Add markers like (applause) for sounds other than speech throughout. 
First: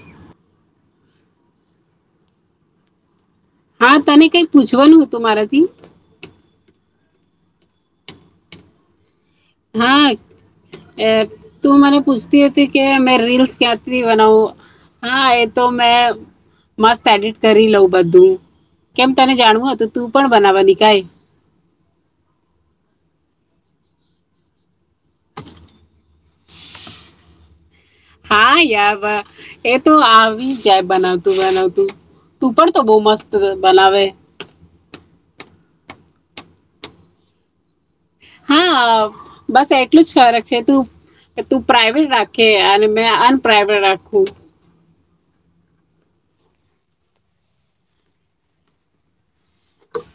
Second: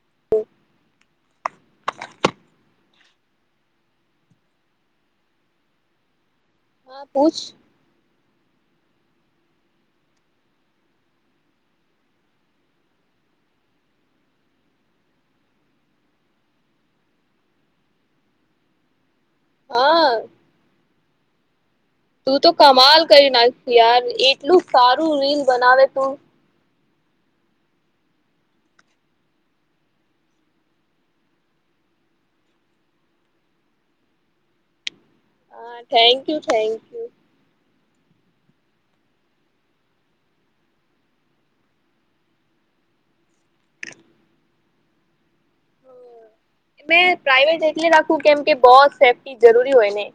(unintelligible) હા તને કઈ પૂછવાનું હતું મારાથી? હા પૂછ. હા તું મને પૂછતી હતી કે મે રીલ્સ ક્યાથી બનાવું હા એ તો મેં મસ્ત એડિટ કરી લઉં બધું કેમ? તને જાણવું હતું હા તું પણ બનાવાની કઈ? તું તો કમાલ કરી નાખશ યાર એટલું સારું રીલ બનાવે તું. હા યાર એ તો આવી જાય બનાવતું બનાવતું તું પણ તો બહ મસ્ત બનાવે. હા થેન્ક યુ થેન્ક યુ. હા બસ એટલું જ ફરક છે તું તું પ્રાઈવેટ રાખે અને મે અનપ્રાઈવેટ રાખું. પ્રાઈવેટ એટલે રાખવું કેમ કે બસ. એ જરૂરી હોય ને.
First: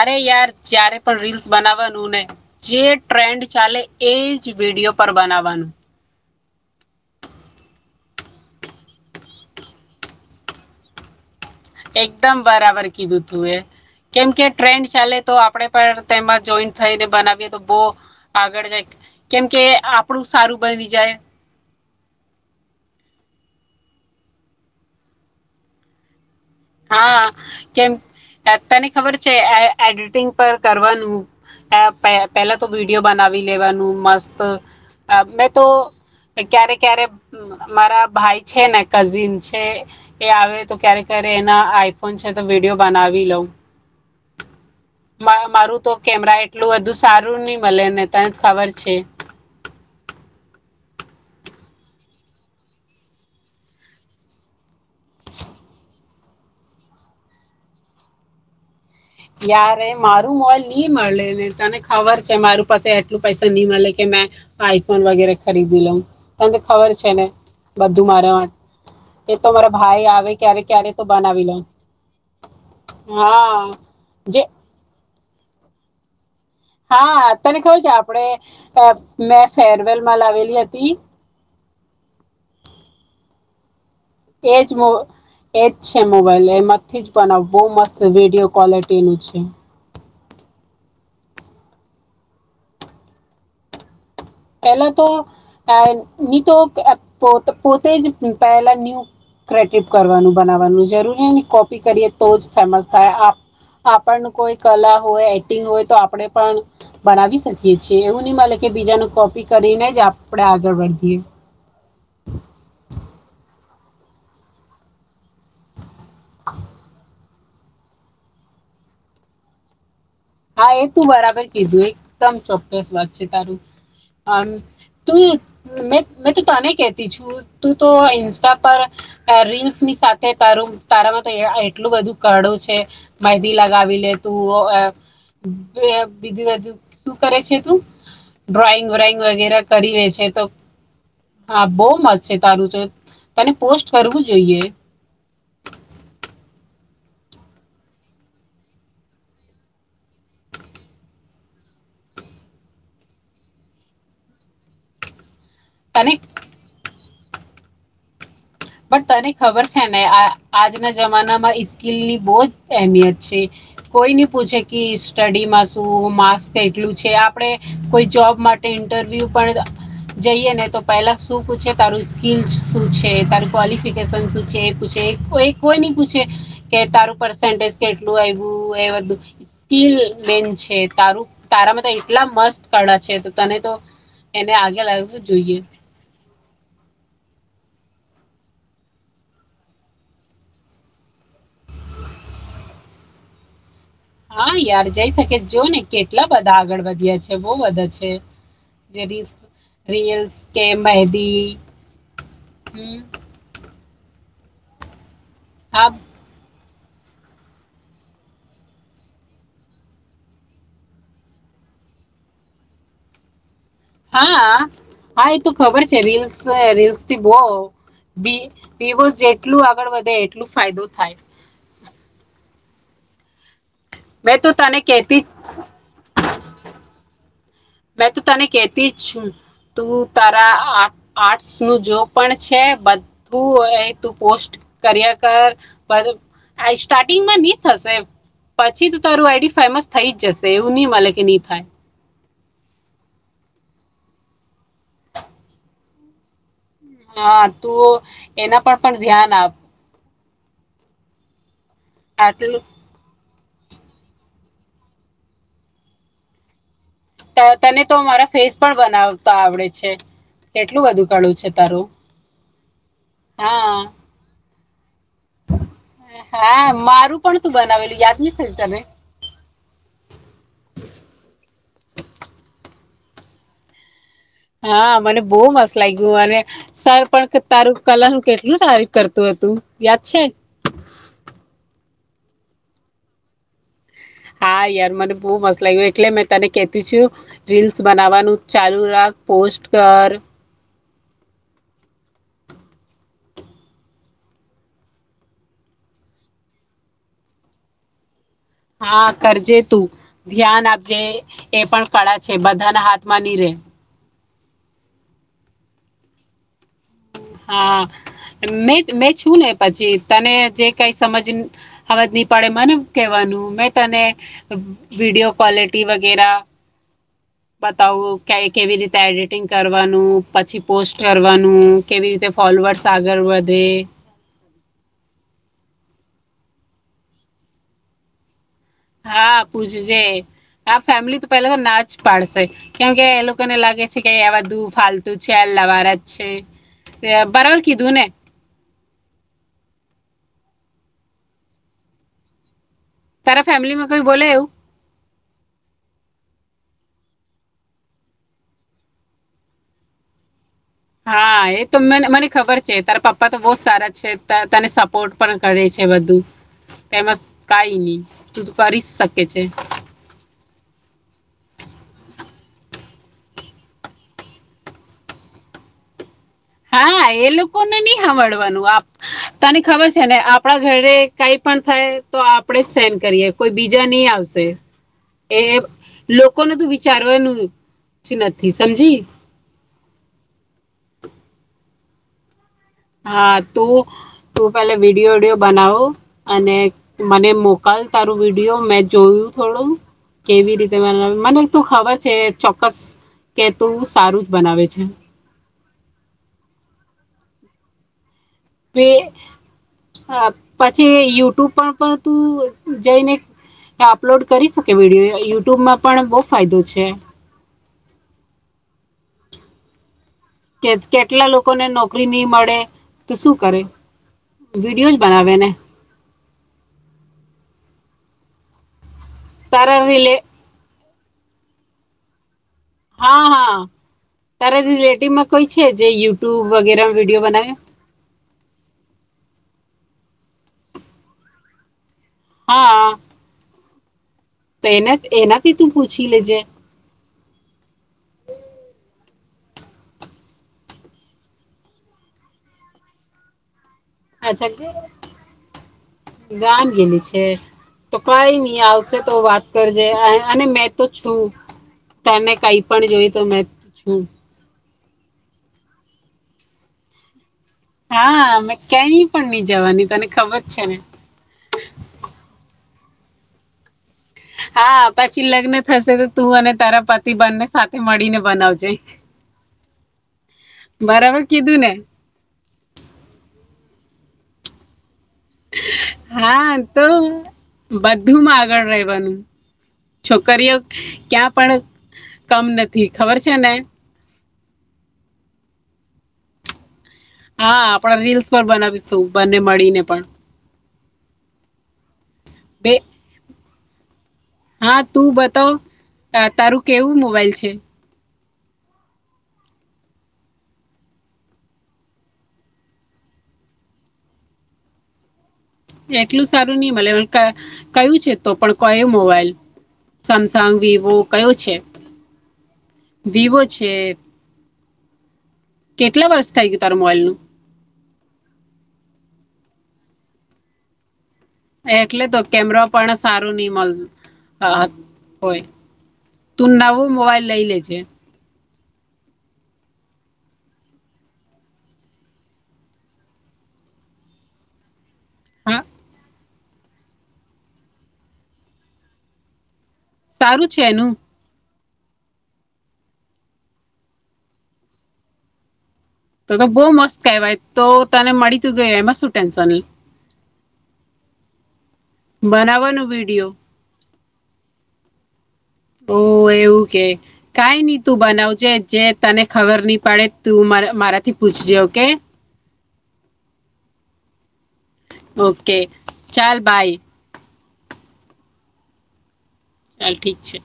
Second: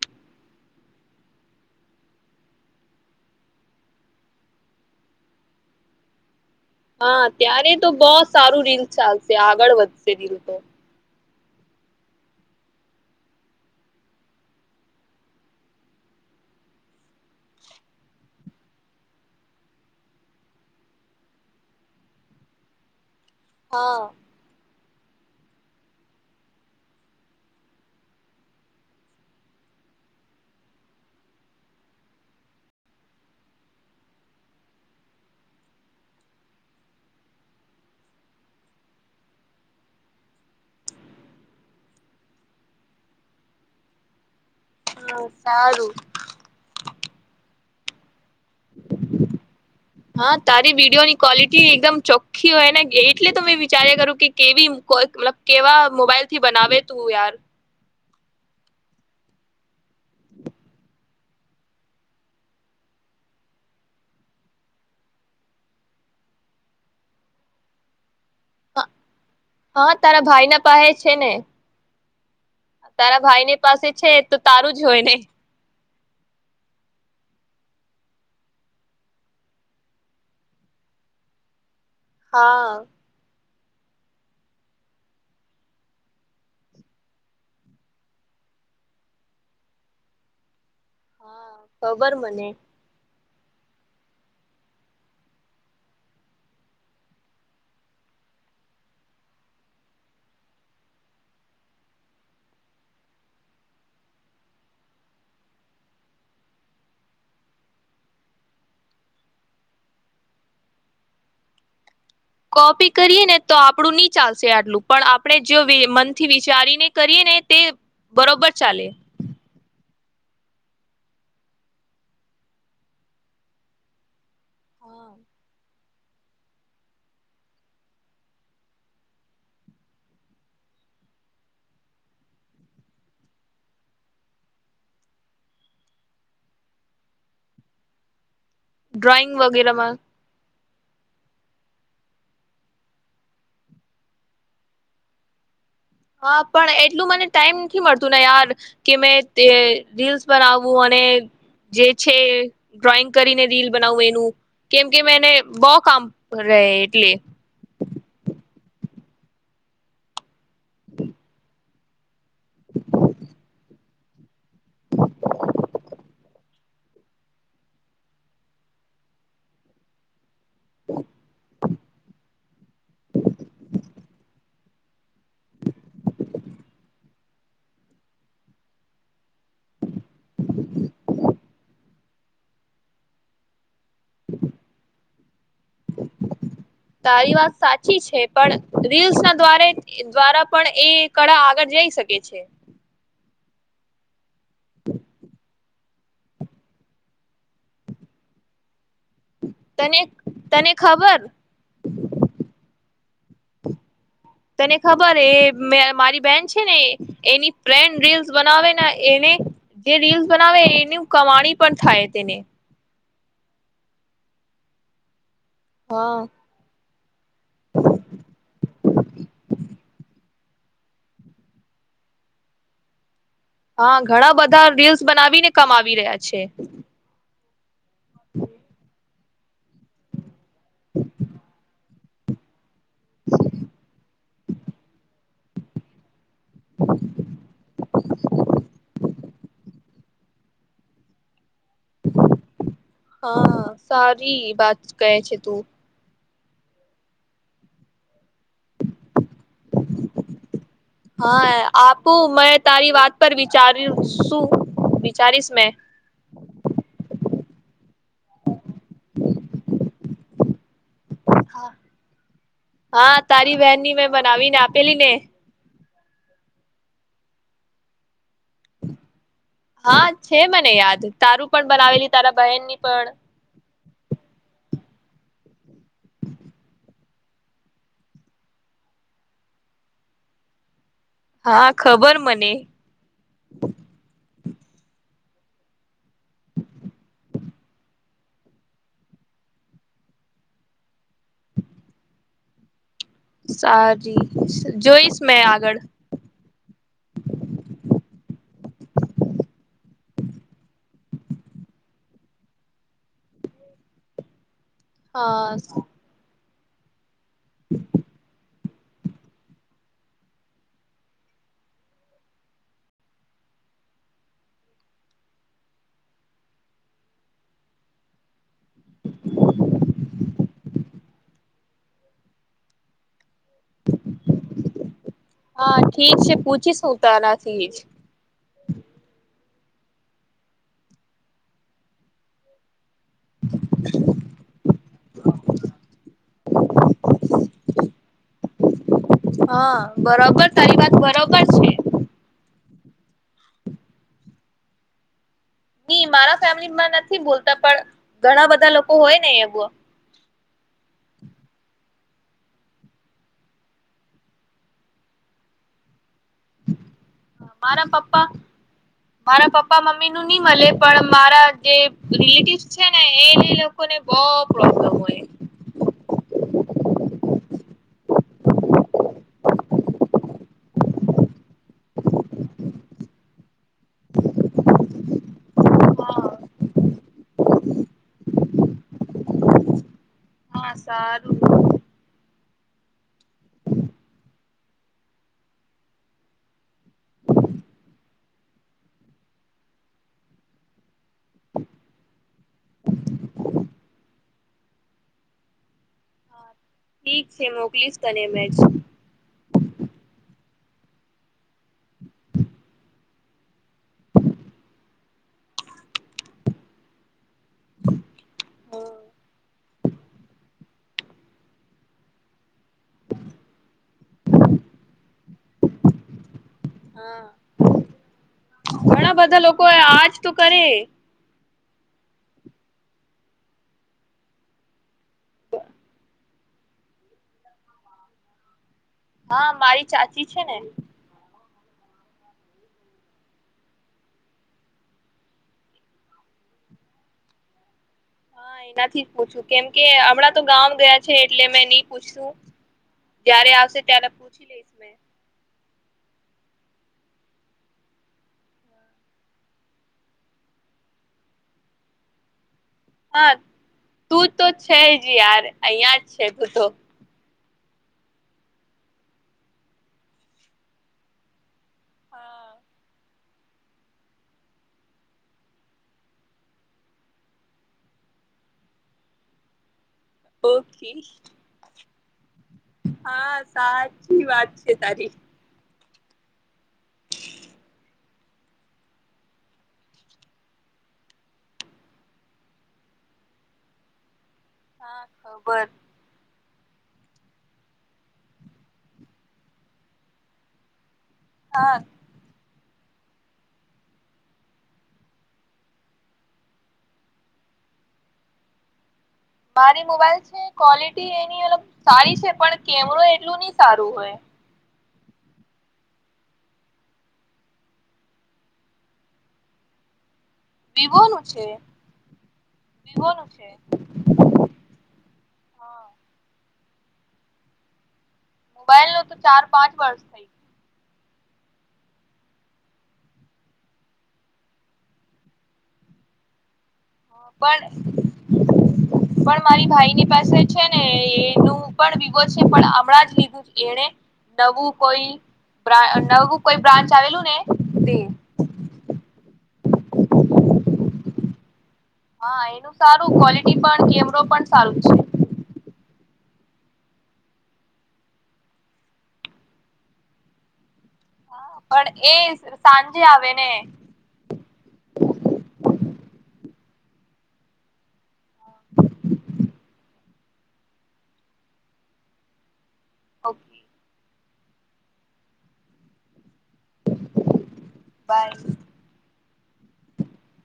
અરે યાર જ્યારે પણ રીલ્સ બનાવવાનું ને જે ટ્રેન્ડ ચાલે એ જ વિડીિયો પર બનાવવાનું. હા ત્યારે તો બહ સારું રીલ ચાલશે આગળ વધશે રીલ તો. એકદમ બરાબર કીધું તું એ કેમકે ટ્રેન્ડ ચાલે તો આપણે પણ તેમાં જોઈન્ટ થઈને બનાવીએ તો બહ આગળ જાય કેમકે આપણું સારું બની જાય. હા. હા કેમ તને ખબર છે એડિટિંગ પર કરવાનું પહેલા તો વિડીિયો બનાવી લેવાનું મસ્ત મેં તો ક્યારે ક્યારે મારા ભાઈ છે ને કઝિન છે એ આવે તો ક્યારે એના આઈફોન છે તો વિડીિયો બનાવી લઉ. હા મારું તો સારું કેમેરા એટલું બધું સારું નહી મળે ને. તને ખબર છે. હા તારી વિડીયો ની ક્વોલિટી એકદમ ચોખ્ખી હોય ને એટલે તો મેં વિચાર્યા કરું કે કેવી કો મતલબ કેવા મોબાઈલ થી બનાવે તું યાર. યાર મારું મોબાઈલ નહી મળે ને તને ખબર છે મારું પાસે એટલું પૈસા નહી મળે કે મે આઈફોન વગેરે ખરીદી લઉં તને ખબર છે ને બધું મારા માટે. એ તો મારા હા ભાઈ તારા આવે ના ક્યારે ક્યારે પાસે તો છે ને બનાવી લઉ. તારા ભાઈ ની પાસે છે. તો જે તારું જ હોય ને. હા તને ખબર છે આપણે મેં ફેરવેલમાં લાવેલી હતી. હા. એજ મો એજ છે મોબાઈલ એમાંથી જ બનાવવો મસ્ત વિડીિયો ક્વોલિટીનું છે. હા ખબર મને. પેલા તો નની તો પો પોતે જ પહેલા ન્યૂ કટ કરવાનું બનાવવાનું જરૂરી ને કોપી કરીએ તો જ ફેમસ થાય આપણ કોઈ કલા હોય એક્ટિંગ હોય તો આપણે પણ બનાવી શકીએ છીએ એવું નહી મળ કે બીજાનું કો કરીને જ આપણેે આગળ વધીએ. કોપી કરીએ ને તો આપડું નની ચાલશે આટલું પણ આપણે જો મ થી વિચારીને કરીને તે બરોબર ચાલે હા એ તું બરાબર કીધું એકદમ ચોક્કસ વાત છે તારું હ તું મે મેં તો તને કેતી છું તું તો ઇન્સ્ટા પર રીલ્સની સાથે તારું તારામાં તો એટલું બધું કડો છે મહેંદદી લગાવી લે તું બીજું બાજુ શું કરે છે તું ડ્રોઈંગ વ્રોઈંગ વગેરે કરી લે છે તો હા બહ મસ્ છે તારું તો તને પોસ્ટ કરવું જોઈએ હા પણ એટલું મને ટાઈમ નથી મળતું ને યાર કે મે રીલ્સ બનાવવું અને જે છે ડ્રોઈંગ કરીને રીલ બનાવવું એનું કેમ કે મેને બહ કામ તને રહે એટલે પણ તને ખબર છે ને આ આજના જમાના માં ઈ કિલ્લીની બહ જ અહેમિયત છે કોઈ નની પૂછે કે સ્ટડી માં શું મા એટલું છે આપડે કોઈ જોબ માટે ઇન્ટરવ્યુ પણ જઈએ ને તો પહેલા શું પૂછે તારું શું છે ત ક્વલિફિકેશનસ છે પૂછ છે એ કોઈ નઈ પૂછે કે તારું પ સ કેટલું આવું એ બધું સ્કીલ મેન છે તાર તારામાં તો એટલા મસ્ત કળા છે તો તને તો એને આગે લાવવું જોઈએ સાી છે પણ રીલ્સ ના્વા દ્વારા પણ એ કળા આગળ જઈ શકે છે હા યાર જઈ શકે જો ને કેટલા બધા આગળ વધ્યા છે બહ વધા છે જે ર તને રીલ્સ તને કેમ એ ખબર હમ તને ખબર એ હા મારી બેન્ચ ને એની રીલ્સ બનાવે એને જે રીલ્સ બનાવે એની કમાણી પણ થાય તેને હા હા એ તું ખબર છે હા રીલ્સ રીલ્સ બહસ જેટલું આગળ વધે એટલું ફાયદો થાય હા ઘણા મેં તો બધા તને રીલ્સ કહેતી જ બનાવીને કમાવી રહ્યા છે મેં તો તને કહેતી જ છું. તુ તા રા આ આર્ટસ નું જો પણ છે. બધું હોય તું પોસ્ટ કર્યા કર પર આ સ્ટાર્ટિંગમાં ની થશે પછી જ તારું આઈડી ફેમસ થઈ જ જશે એવું ની મલે કે ની થાય. હા સારી વાત કહે છે તુ હા તું એના પર પણ ધ્યાન આપ હા આપું મેં આટલું તારી વાત પર વિચાર શું વિચારીશ મે તને તો મારા ફેસ પણ બનાવતા આવડે છે. કેટલું બધું કળું છે તારું. હા તારી બહેનની મેં બનાવીને આ પેલીને હા મારું પણ તું બનાવેલું યાદ ને હા છે મને યાદ તારું પણ બનાવેલી તારા બહેન ની પણ હા મને બઘ મસ્ત લાગ્યું અને સર પણ તારું કલા નું કેટલું તારીફ કરતું હતું યાદ છે. હા ખબર મને હા યાર મને બો મસ્ત લાગ એટલે મેં તને કેતી છું રીલ્સ બનાવવાનું ચાલુ રાખ પોસ્ટ કર સારી જોઈશ મેં આગળ હા કરજે તું ધ્યાન આપજે એ પણ કળા છે બધાના હાથમાં ની રે હા હા મે મેં છું ને પછી તને જે કઈ સમજ નહી પડે મને કેવાનું મે તને વિડીયો ક્વલિટી વગેરા બતાવું કે કેવી રીતે એડિટિંગ કરવાનું પછી પોસ્ટ કરવાનું કેવી રીતે ફોલોવર્સ આગળ વધે હા ઠીક છે પૂછીશ તારથી જ હા પૂછ જે આ ફેમિલી તો પેલા તો ના જ પાડશે કેમ કે એ લોકોને લાગે છે કે આવા દૂ ફાલતુ છે અલ્લાવાર જ છે બરાબર કીધુંને હા બરોબર તારી વાત બરોબર છે. તારા ફેમિલી મા કોઈ બોલે એવુ ની મારા ફેમિલી માં નથી બોલતા પણ ઘણા બધા લોકો હોય ને બ હા એ તો મને મને ખબર છે તારા પપ્પા તો બહ સારા છે તને સપોર્ટ પણ કરે છે બધું તેમાં કાઈ મારા ની પપ્પા તું કરી જ શકે છે. મલે પણ મારા જે રિલેટિવસ છે ને એને લોકોને બો પ્રોબ્લેમ હોય હા એ લોકોને ની હાભળવાનું આ તને ખબર છે ને આપ આપણા ઘરે કાઈ પણ થાય તો આપણેે સેન કરીએ કોઈ બીજા ની આવશે એ હા લોકોને તો વિચારવાનું નથી સમજી હા સારું. હા તું તું પેલે વિડીયો વિડિયો બનાવો અને મને મોકલ તારું વિડીયો મેં જોયું થોડું કેવી રીતે મને તું ખબર છે ચોક્કસ કે તું સારું જ બનાવે છે. હા ઠીક છે મોકલીશ. તને મેજ બે હા. પછી યુટૂબ પર પણ તું જઈને અપલોડ કરી શકે વિડીયો યુટૂબમાં પણ બો ફાયદો છે. હા કે કેટલા લોકોને નોકરી ની મળે તો શું કરે વિડીયો જ બનાવેને. હા. ઘણા બધા લોકો તારા આજ રિલે તો કરે. હા હા તારો રિલેટિવમાં કોઈ છે જે યૂટ્યૂબ વગેરેમાં વિડીયો બનાવે. હા મારી ચાચી છે ને. હા. તો એના એનાથી તું પૂછી લેજે. હા એનાથી જ પૂછું કેમ કે હમણાં તો ગામ ગયા છે એટલે મેં ની પૂછશું જયારે આવશે ત્યાના પૂછી અચ્છા કે લઈશ મેં. ગામ ગેલી છે તો કઈ ની આવશે તો વાત કરજે અને મેં તો છું તને કઈ પણ જોઈએ તો હા મેં છું. તું તો છે જ યાર અહિયાં જ છે બધો. હા મે ક્યાય પણ ની જવાની તને ખબર છે ને. હા હા પછી લગ્ન થશે તો તું અને તારા પતિ બંને સાથે મળીને બનાવજે. ઓકે બરાબર કીધું ને. હા સાચી વાત છે તારી. હા તો બધુંમાં આગળ રહેવાનું છોકરીઓ ક્યાં પણ કમ નથી ખબર છે ને હા ખબર. હા આપડા રીલ્સ પણ બનાવીશું બંને મળીને પણ. હા. બે. હા તું બતાવ તારું કેવું મોબાઈલ છે મારી મોબાઈલ છે ક્વોલિટી એની મલબ સારી છે પણ કેમેરો એટલું ની સારું હોય. એટલું સારું ની મલે ક કયું છે તો પણ કયો મોબાઈલ સમસંગ વિવો કયો છે વિવો છે. હા કેટલા વર્ષ થઈ ગયું તારું મોબાઈલ નું. મોબાઈલ નો તો ચાર પાંચ વર્ષ થઈ એટલે તો કેમેરો પણ સારું ની મળ હોય તું નવ વો મોબાઈલ ગયું. લઇ પણ લેજે. પણ મારી ભાઈ ની પાસે છે ને એનું પણ વિવો છે પણ હમણાં જ લીધું એને નવું. કોઈ હા ડ્રા નવું. કોઈ બ્રાચ આવેલુંને તે સારું છે એનું. હા એનું સારું ક્વોલિટી પણ કેમરો પણ સારું છે. તો તો બહુ મસ્ત કહેવાય તો તને મળી ત ગય એમાં શું ટેન્શન. પણ એ બનાવવાનું સાંજે વિડીયો આવે ને. ઓ એવું કે કઈ ન બનાવજે જે તને ખબર નહી પડે તું મારાથી પૂછજે ઓકે અ ઓકે ચાલ બાય બાય ચાલ ઠીક છે